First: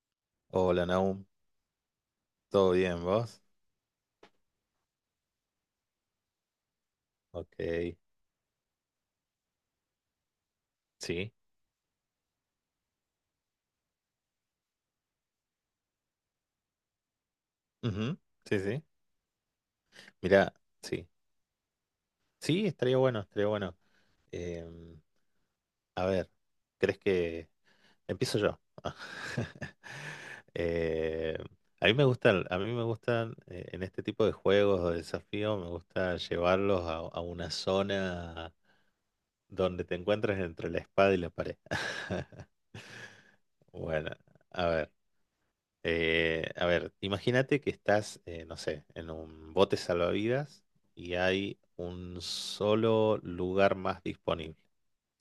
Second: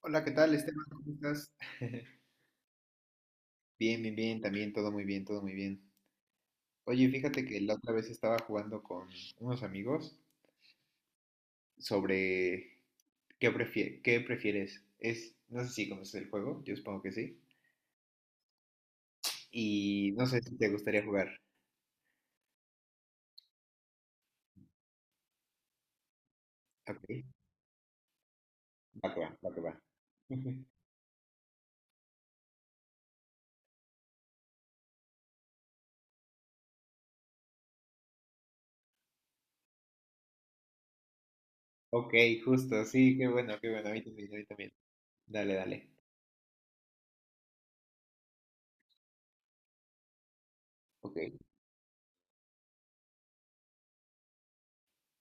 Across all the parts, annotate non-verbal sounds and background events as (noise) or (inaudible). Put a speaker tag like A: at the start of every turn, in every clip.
A: Hola, ¿qué tal, Esteban?
B: Hola,
A: ¿Cómo
B: Naum.
A: estás?
B: ¿Todo bien, vos?
A: Bien, bien, bien, también todo muy bien, todo muy bien. Oye, fíjate que la otra
B: Ok.
A: vez estaba jugando con unos amigos
B: Sí.
A: sobre qué prefieres. No sé si conoces el juego, yo supongo que sí.
B: Ujú. Sí, sí.
A: Y no sé
B: Mirá,
A: si te gustaría
B: sí.
A: jugar.
B: Sí, estaría bueno, estaría bueno. Em, a ver, ¿crees
A: Ok,
B: que empiezo yo?
A: va que va, va que va.
B: (laughs)
A: (laughs)
B: Eh, a mí me gustan, en este tipo de juegos o desafíos, me gusta llevarlos a una zona donde te encuentres entre la espada y la pared.
A: Ok,
B: (laughs)
A: justo, sí, qué bueno, a mí
B: Bueno,
A: también, a mí
B: a
A: también.
B: ver.
A: Dale, dale.
B: A ver, imagínate que estás, no sé, en un bote salvavidas y
A: Ok.
B: hay un solo lugar más disponible,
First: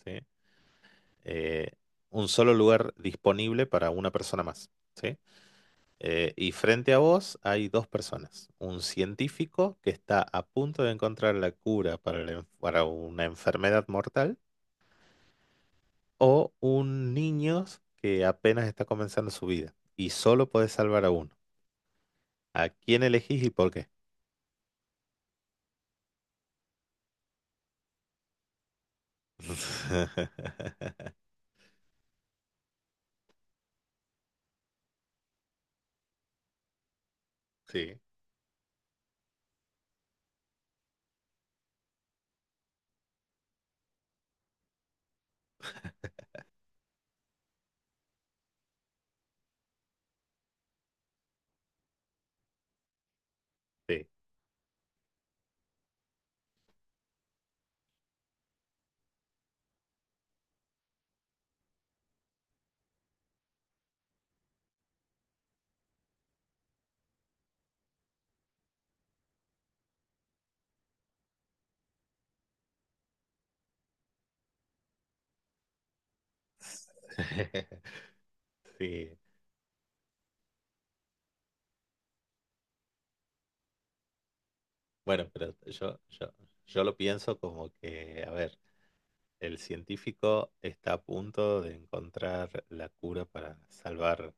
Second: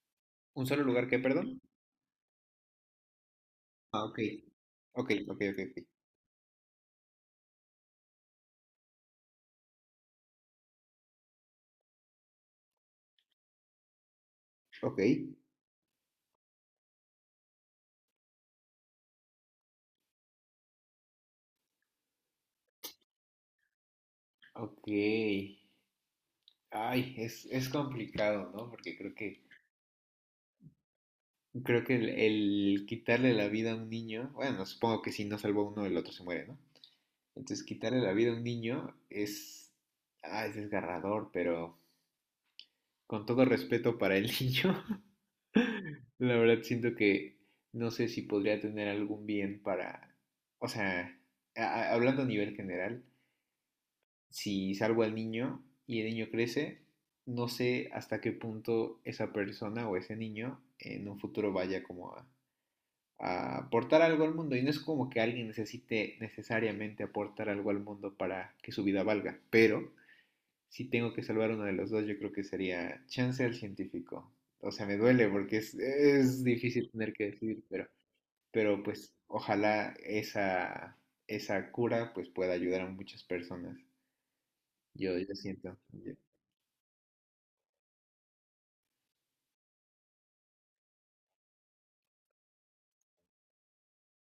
B: ¿sí?
A: ¿Un solo lugar qué, perdón?
B: Eh, un solo lugar disponible para
A: Ah,
B: una
A: ok.
B: persona más,
A: Ok,
B: ¿sí?
A: ok, ok, ok.
B: Y frente a vos hay dos personas, un científico que está a punto de encontrar la cura para una enfermedad mortal,
A: Ok,
B: o un niño que apenas está comenzando su vida, y solo podés salvar a uno. ¿A quién elegís y por qué?
A: ok. Ay, es complicado, ¿no? Porque creo que,
B: (laughs)
A: creo que el quitarle la vida a un niño, bueno, supongo que si no salvó uno, el otro se muere, ¿no? Entonces, quitarle
B: Sí,
A: la vida a un niño es desgarrador, pero con todo respeto para el niño, (laughs) la verdad siento que no sé si podría tener algún bien para, o sea, hablando a nivel general,
B: sí,
A: si salvo al niño y el niño crece, no sé hasta qué punto esa persona o ese niño en un futuro vaya como a, aportar algo al mundo. Y no es como que alguien necesite necesariamente aportar algo al mundo para que su vida valga, pero si tengo que salvar uno de los dos, yo creo que sería chance al científico. O sea, me duele porque es difícil tener que decidir,
B: (laughs)
A: pero pues
B: sí.
A: ojalá esa cura pues pueda ayudar a muchas personas. Yo,
B: Bueno,
A: yo
B: pero
A: siento.
B: yo lo pienso como que, a ver, el científico está a punto de encontrar la cura para salvar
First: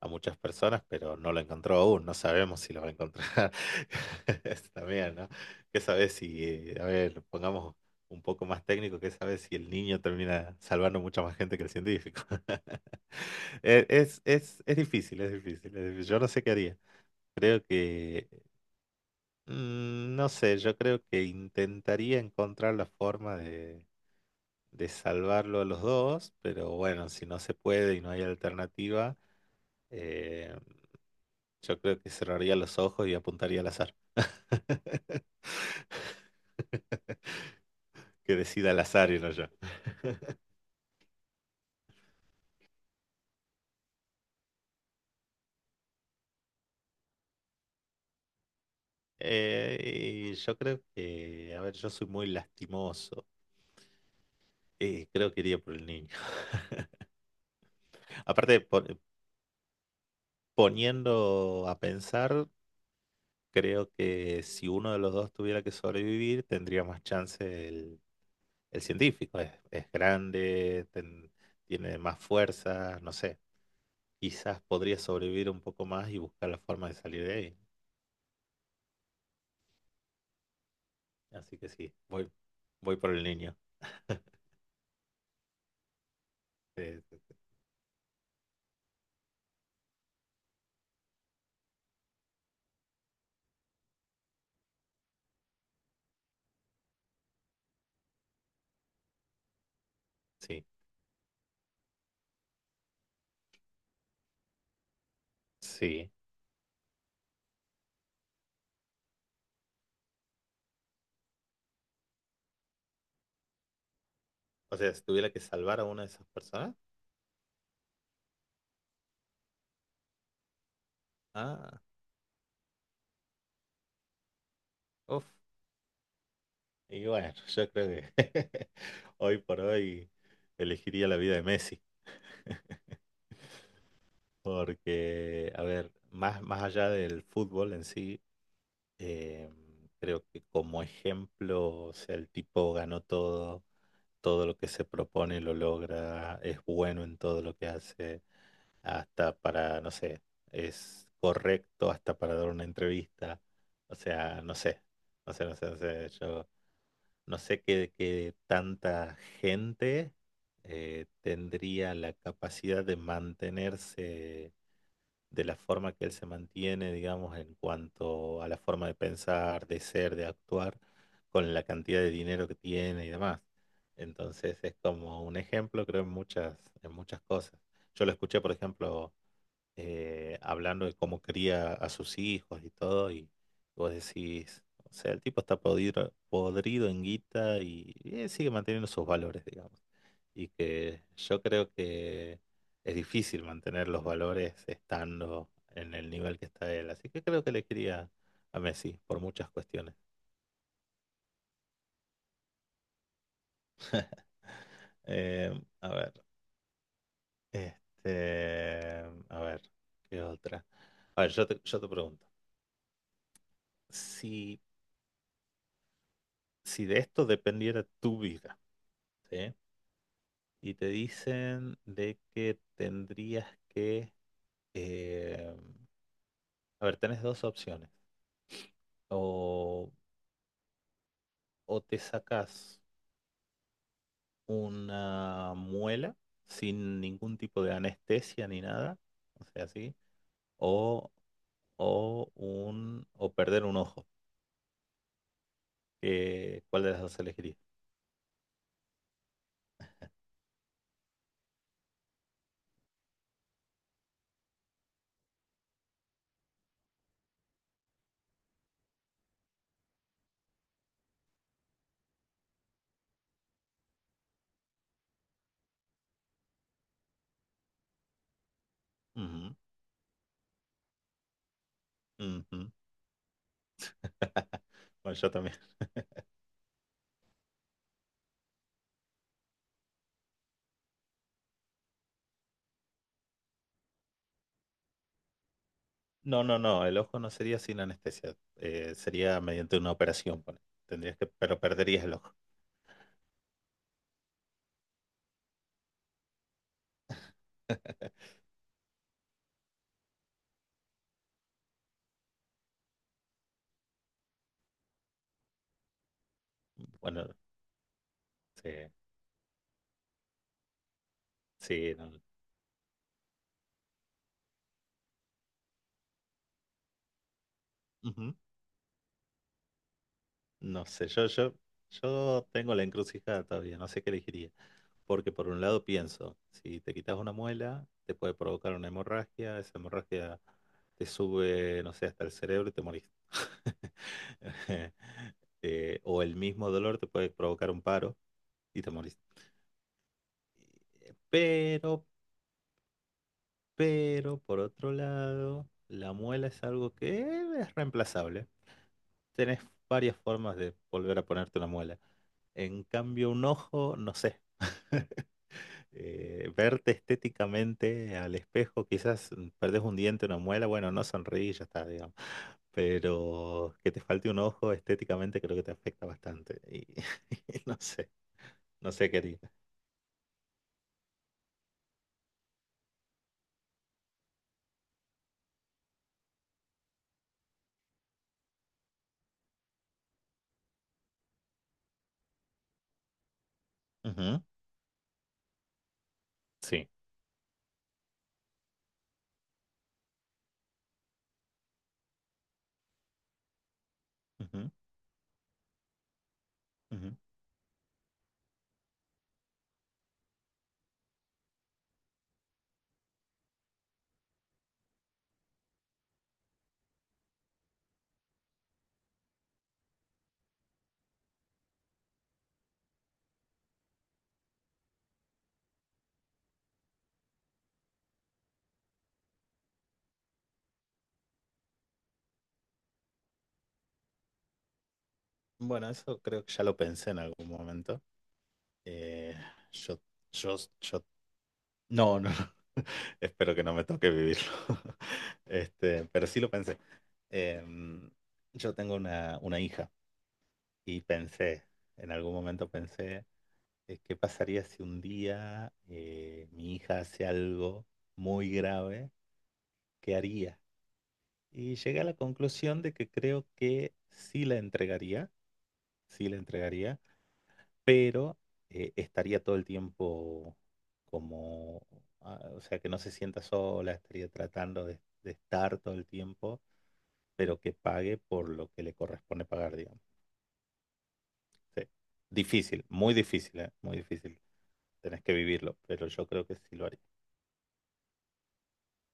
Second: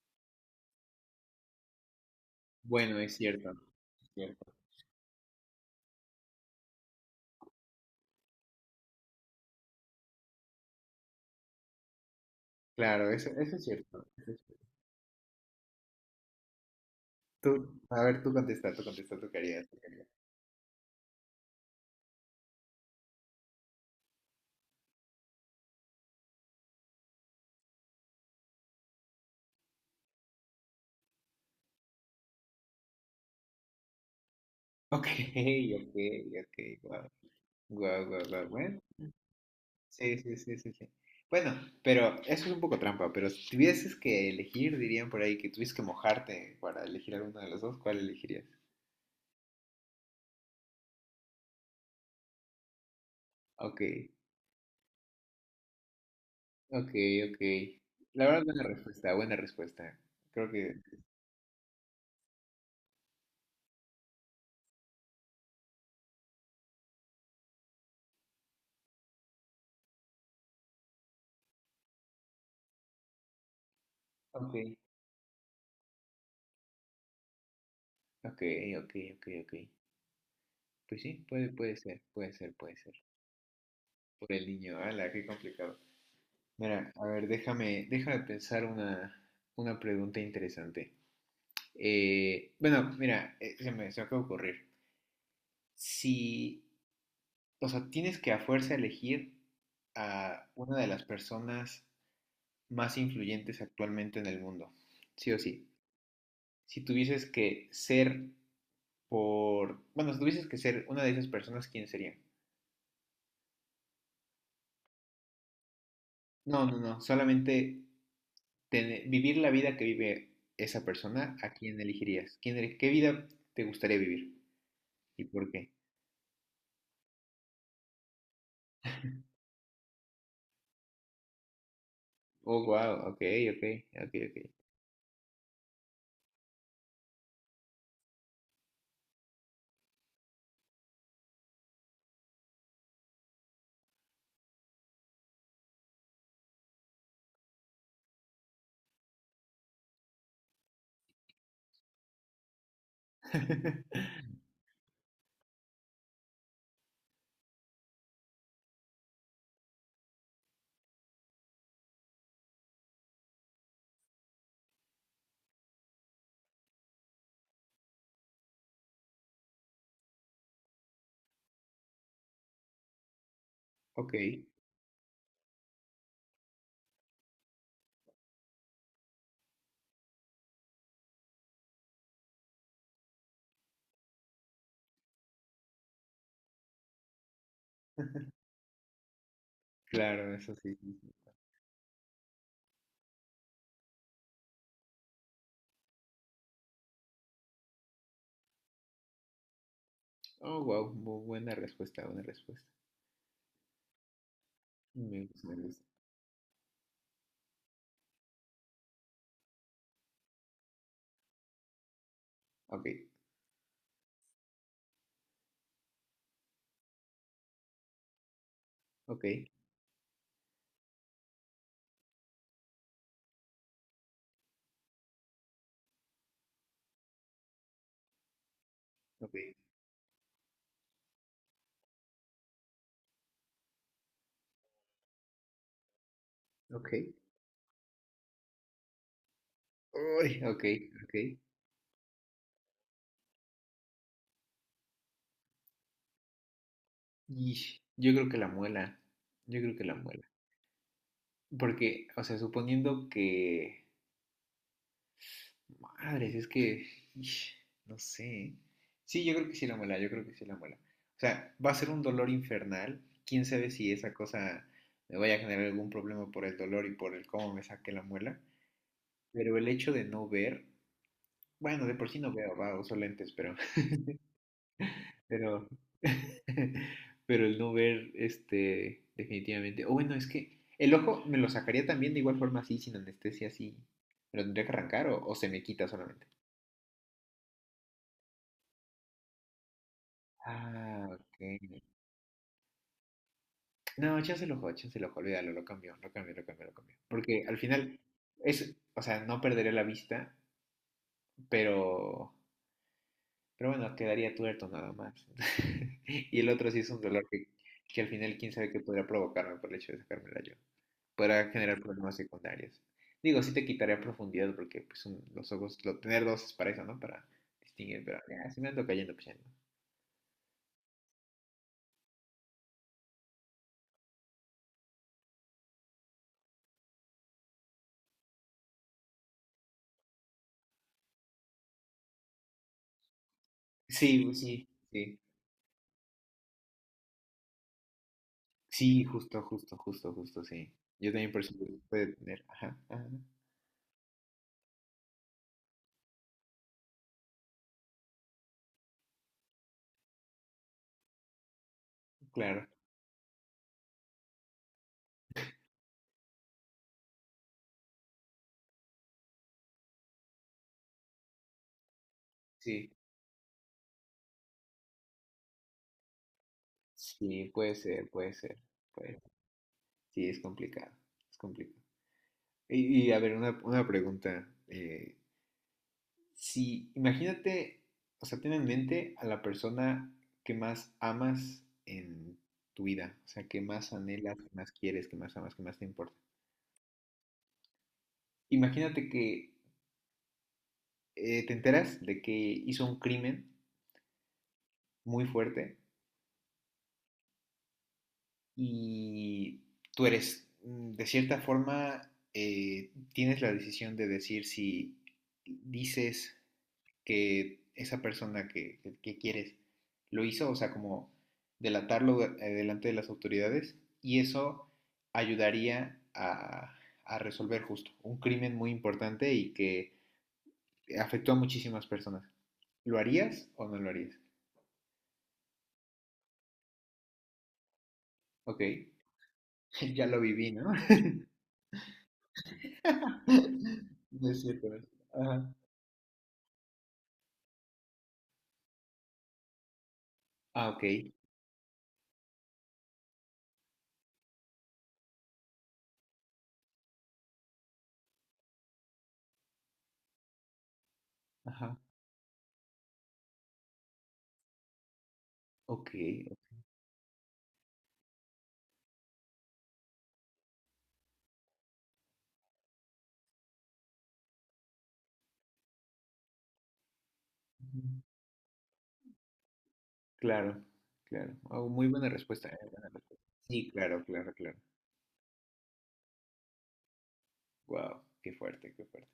B: a muchas personas, pero no lo encontró aún, no sabemos si lo va a
A: Bueno, es
B: encontrar.
A: cierto, es cierto.
B: (laughs) Eso también, ¿no? ¿Qué sabes si, a ver, pongamos un poco más técnico, qué sabes si el niño termina salvando mucha más gente que el científico? (laughs)
A: Claro, eso es
B: Es,
A: cierto.
B: es,
A: Eso es
B: es,
A: cierto.
B: es difícil, es difícil, es difícil. Yo no sé qué haría.
A: Tú,
B: Creo
A: a ver,
B: que,
A: tú contesta, tú contesta, tú querías, tú querías.
B: mm,
A: (laughs)
B: no sé, yo creo que intentaría encontrar la forma de salvarlo a los dos, pero bueno, si no se puede y no hay alternativa, eh, yo creo que cerraría los ojos y apuntaría al azar,
A: Ok, ok, ok, guau, guau, guau,
B: que
A: guau,
B: decida
A: bueno,
B: al azar y no yo.
A: sí, sí, sí, sí, sí. Bueno, pero eso es un poco trampa, pero si tuvieses que elegir, dirían por ahí que tuvieses que mojarte para elegir alguno de los dos, ¿cuál elegirías?
B: Y yo creo que, a ver, yo soy muy lastimoso,
A: Ok,
B: creo que iría por el niño.
A: ok, ok. La
B: (laughs)
A: verdad,
B: Aparte,
A: buena respuesta, buena respuesta. Creo que...
B: poniendo a pensar, creo que si uno de los dos tuviera que sobrevivir, tendría más chance. El científico es grande, tiene más fuerza, no sé.
A: Ok,
B: Quizás podría sobrevivir un poco más y buscar la forma de salir de ahí.
A: ok, ok, ok, ok. Pues sí, puede,
B: Así que
A: puede
B: sí,
A: ser, puede ser, puede ser.
B: voy por el niño.
A: Por el niño, ala, qué complicado. Mira,
B: Eh,
A: a ver, déjame pensar una pregunta interesante. Bueno, mira, se me acaba de ocurrir. Si, o sea, tienes que a fuerza elegir a
B: sí,
A: una de las personas más influyentes actualmente en el mundo, sí o sí.
B: sí.
A: Si tuvieses que ser por, bueno, si tuvieses que ser una de esas personas, ¿quién sería?
B: O sea, si tuviera que salvar a una de esas
A: No,
B: personas.
A: no, no, solamente vivir la vida que vive esa persona, ¿a quién
B: Ah,
A: elegirías? ¿Qué vida te gustaría vivir? ¿Y
B: uff.
A: por qué?
B: Y bueno, (laughs) yo creo que (laughs) hoy por hoy elegiría la vida de Messi.
A: Oh, wow, ok, ok, ok, ok.
B: Porque, a ver, más allá del fútbol en sí, Eh, creo que como ejemplo, o sea, el tipo ganó todo, todo lo que se propone lo logra, es bueno en todo lo que hace, hasta para, no sé, es correcto hasta para dar una entrevista. O
A: (laughs)
B: sea, no sé, no sé, no sé, no sé, yo no sé qué, qué tanta gente tendría la capacidad de mantenerse de la forma que él se mantiene, digamos, en cuanto a la forma de pensar, de ser, de actuar, con la cantidad de dinero que tiene y demás.
A: Ok,
B: Entonces es como un ejemplo, creo, en muchas cosas. Yo lo escuché, por ejemplo, hablando de cómo cría a sus hijos y todo, y vos decís, o sea, el tipo está podrido, podrido en guita y, sigue manteniendo sus valores, digamos.
A: claro,
B: Y
A: eso sí. Sí,
B: que
A: sí.
B: yo creo que es difícil mantener los valores estando en el nivel que está él. Así que creo que le quería a Messi por muchas cuestiones.
A: Oh, wow, buena respuesta, buena respuesta. Me gusta, me gusta.
B: A ver, este, a ver, ¿qué otra? A ver, yo te pregunto,
A: Ok,
B: si, si de esto dependiera tu vida,
A: ok,
B: ¿sí? Y te dicen de que tendrías que, eh, a ver, tenés dos opciones.
A: ok,
B: O, o te sacas una muela
A: ok.
B: sin ningún tipo de anestesia ni nada, o sea, así,
A: Uy, ok,
B: o,
A: ok.
B: o perder un ojo. ¿Cuál de las dos elegirías?
A: Ish, yo creo que la muela, yo creo que la muela. Porque, o sea, suponiendo que madres, es que... ish, No sé. Sí, yo creo que sí la muela, yo creo que sí la muela. O sea, va a ser un dolor infernal. Quién sabe si esa cosa me vaya a generar algún problema por el dolor y por el cómo me saque la muela.
B: Ujú,
A: Pero el hecho de no ver, bueno, de por sí no veo,
B: ujú.
A: va, uso lentes, pero,
B: (laughs) Bueno, yo también.
A: pero, (laughs) pero el no ver, este, definitivamente. O bueno, es que el ojo me lo sacaría también de igual forma así, sin anestesia, así. ¿Me lo tendría que arrancar o se me quita solamente?
B: No, no, no, el ojo no sería sin anestesia, sería mediante una operación, pone.
A: Ah,
B: Tendrías que,
A: ok.
B: pero perderías el ojo.
A: No, échase el ojo, olvídalo, lo cambió, lo cambió, lo cambió, lo cambió. Porque al final
B: (laughs)
A: es, o sea, no perderé la vista, pero, pero bueno, quedaría tuerto nada más. (laughs) Y el otro sí es un dolor
B: Bueno,
A: que al final quién sabe qué
B: sí,
A: podría provocarme por el hecho de sacármela yo. Podrá generar
B: sí, no,
A: problemas secundarios. Digo, sí te quitaría profundidad porque pues los ojos, tener dos es para eso, ¿no? Para distinguir, pero
B: ujú,
A: ya, si me ando cayendo, pues ya no.
B: no sé, yo tengo la encrucijada todavía, no sé qué elegiría, porque por un lado pienso, si te quitas una muela, te puede provocar una hemorragia, esa hemorragia te sube, no sé, hasta el cerebro y te morís.
A: Sí, pues sí,
B: (laughs)
A: sí.
B: O el mismo dolor te puede provocar un paro y te
A: Sí,
B: morís.
A: justo, justo, justo, justo, sí. Yo también percibo que
B: Pero,
A: puede tener. Ajá, ajá,
B: pero, por otro lado, la muela es algo que es reemplazable. Tenés varias formas de volver a ponerte una muela.
A: claro,
B: En cambio, un ojo, no sé. (laughs) Verte estéticamente al espejo, quizás perdés un diente, una muela, bueno, no sonríes, ya está, digamos.
A: sí.
B: Pero que te falte un ojo estéticamente creo que te afecta bastante. Y,
A: Sí,
B: (laughs) y
A: puede
B: no
A: ser,
B: sé,
A: puede ser,
B: no sé
A: puede
B: qué
A: ser.
B: haría.
A: Sí, es complicado, es complicado. A ver, una pregunta. Si, Imagínate, o sea, ten en mente a la persona que más amas en tu vida, o sea, que más anhelas,
B: Ujú.
A: que más quieres, que más amas, que más te importa.
B: Sí.
A: Imagínate que te enteras de que hizo un crimen
B: Ujú,
A: muy fuerte
B: ujú.
A: y tú eres, de cierta forma, tienes la decisión de decir si dices que esa persona que quieres lo hizo, o sea, como delatarlo delante de las autoridades, y eso ayudaría a, resolver justo un crimen muy importante y que afectó a muchísimas personas. ¿Lo harías o no lo harías?
B: Bueno, eso creo que ya lo pensé en algún momento.
A: Ok,
B: Eh,
A: (laughs)
B: yo,
A: ya lo viví,
B: yo,
A: ¿no?
B: yo, no, no. (laughs) Espero que no me toque
A: (laughs) No es
B: vivirlo.
A: cierto, ¿no?
B: (laughs)
A: Ajá.
B: Este, pero sí lo pensé. Em, yo tengo una hija
A: Ah, ok.
B: y pensé, en algún momento pensé, ¿qué pasaría si un día mi hija hace algo muy grave? ¿Qué haría? Y
A: Ajá.
B: llegué a la conclusión de que creo que
A: Ok.
B: sí la entregaría, pero estaría todo el tiempo como, ah, o sea, que no se sienta sola, estaría tratando de estar todo el tiempo, pero que
A: Ujú.
B: pague por lo que le corresponde pagar, digamos.
A: Claro, claro. Ah,
B: Sí.
A: muy buena respuesta,
B: Difícil,
A: buena
B: muy
A: respuesta.
B: difícil,
A: Sí,
B: ¿eh? Muy
A: claro, claro,
B: difícil.
A: claro.
B: Tenés que vivirlo, pero yo creo que sí lo haría.
A: Wow, qué fuerte, qué fuerte.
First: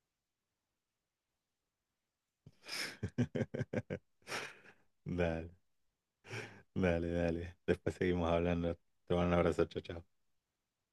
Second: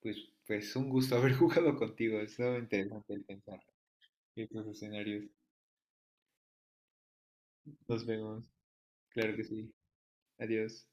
A: Pues, pues un gusto haber (laughs) jugado contigo. Estaba interesante el pensar
B: (laughs)
A: estos escenarios.
B: Dale, dale, dale. Después
A: Nos
B: seguimos
A: vemos.
B: hablando. Te mando
A: Claro
B: un
A: que
B: abrazo,
A: sí.
B: chao, chao.
A: Adiós.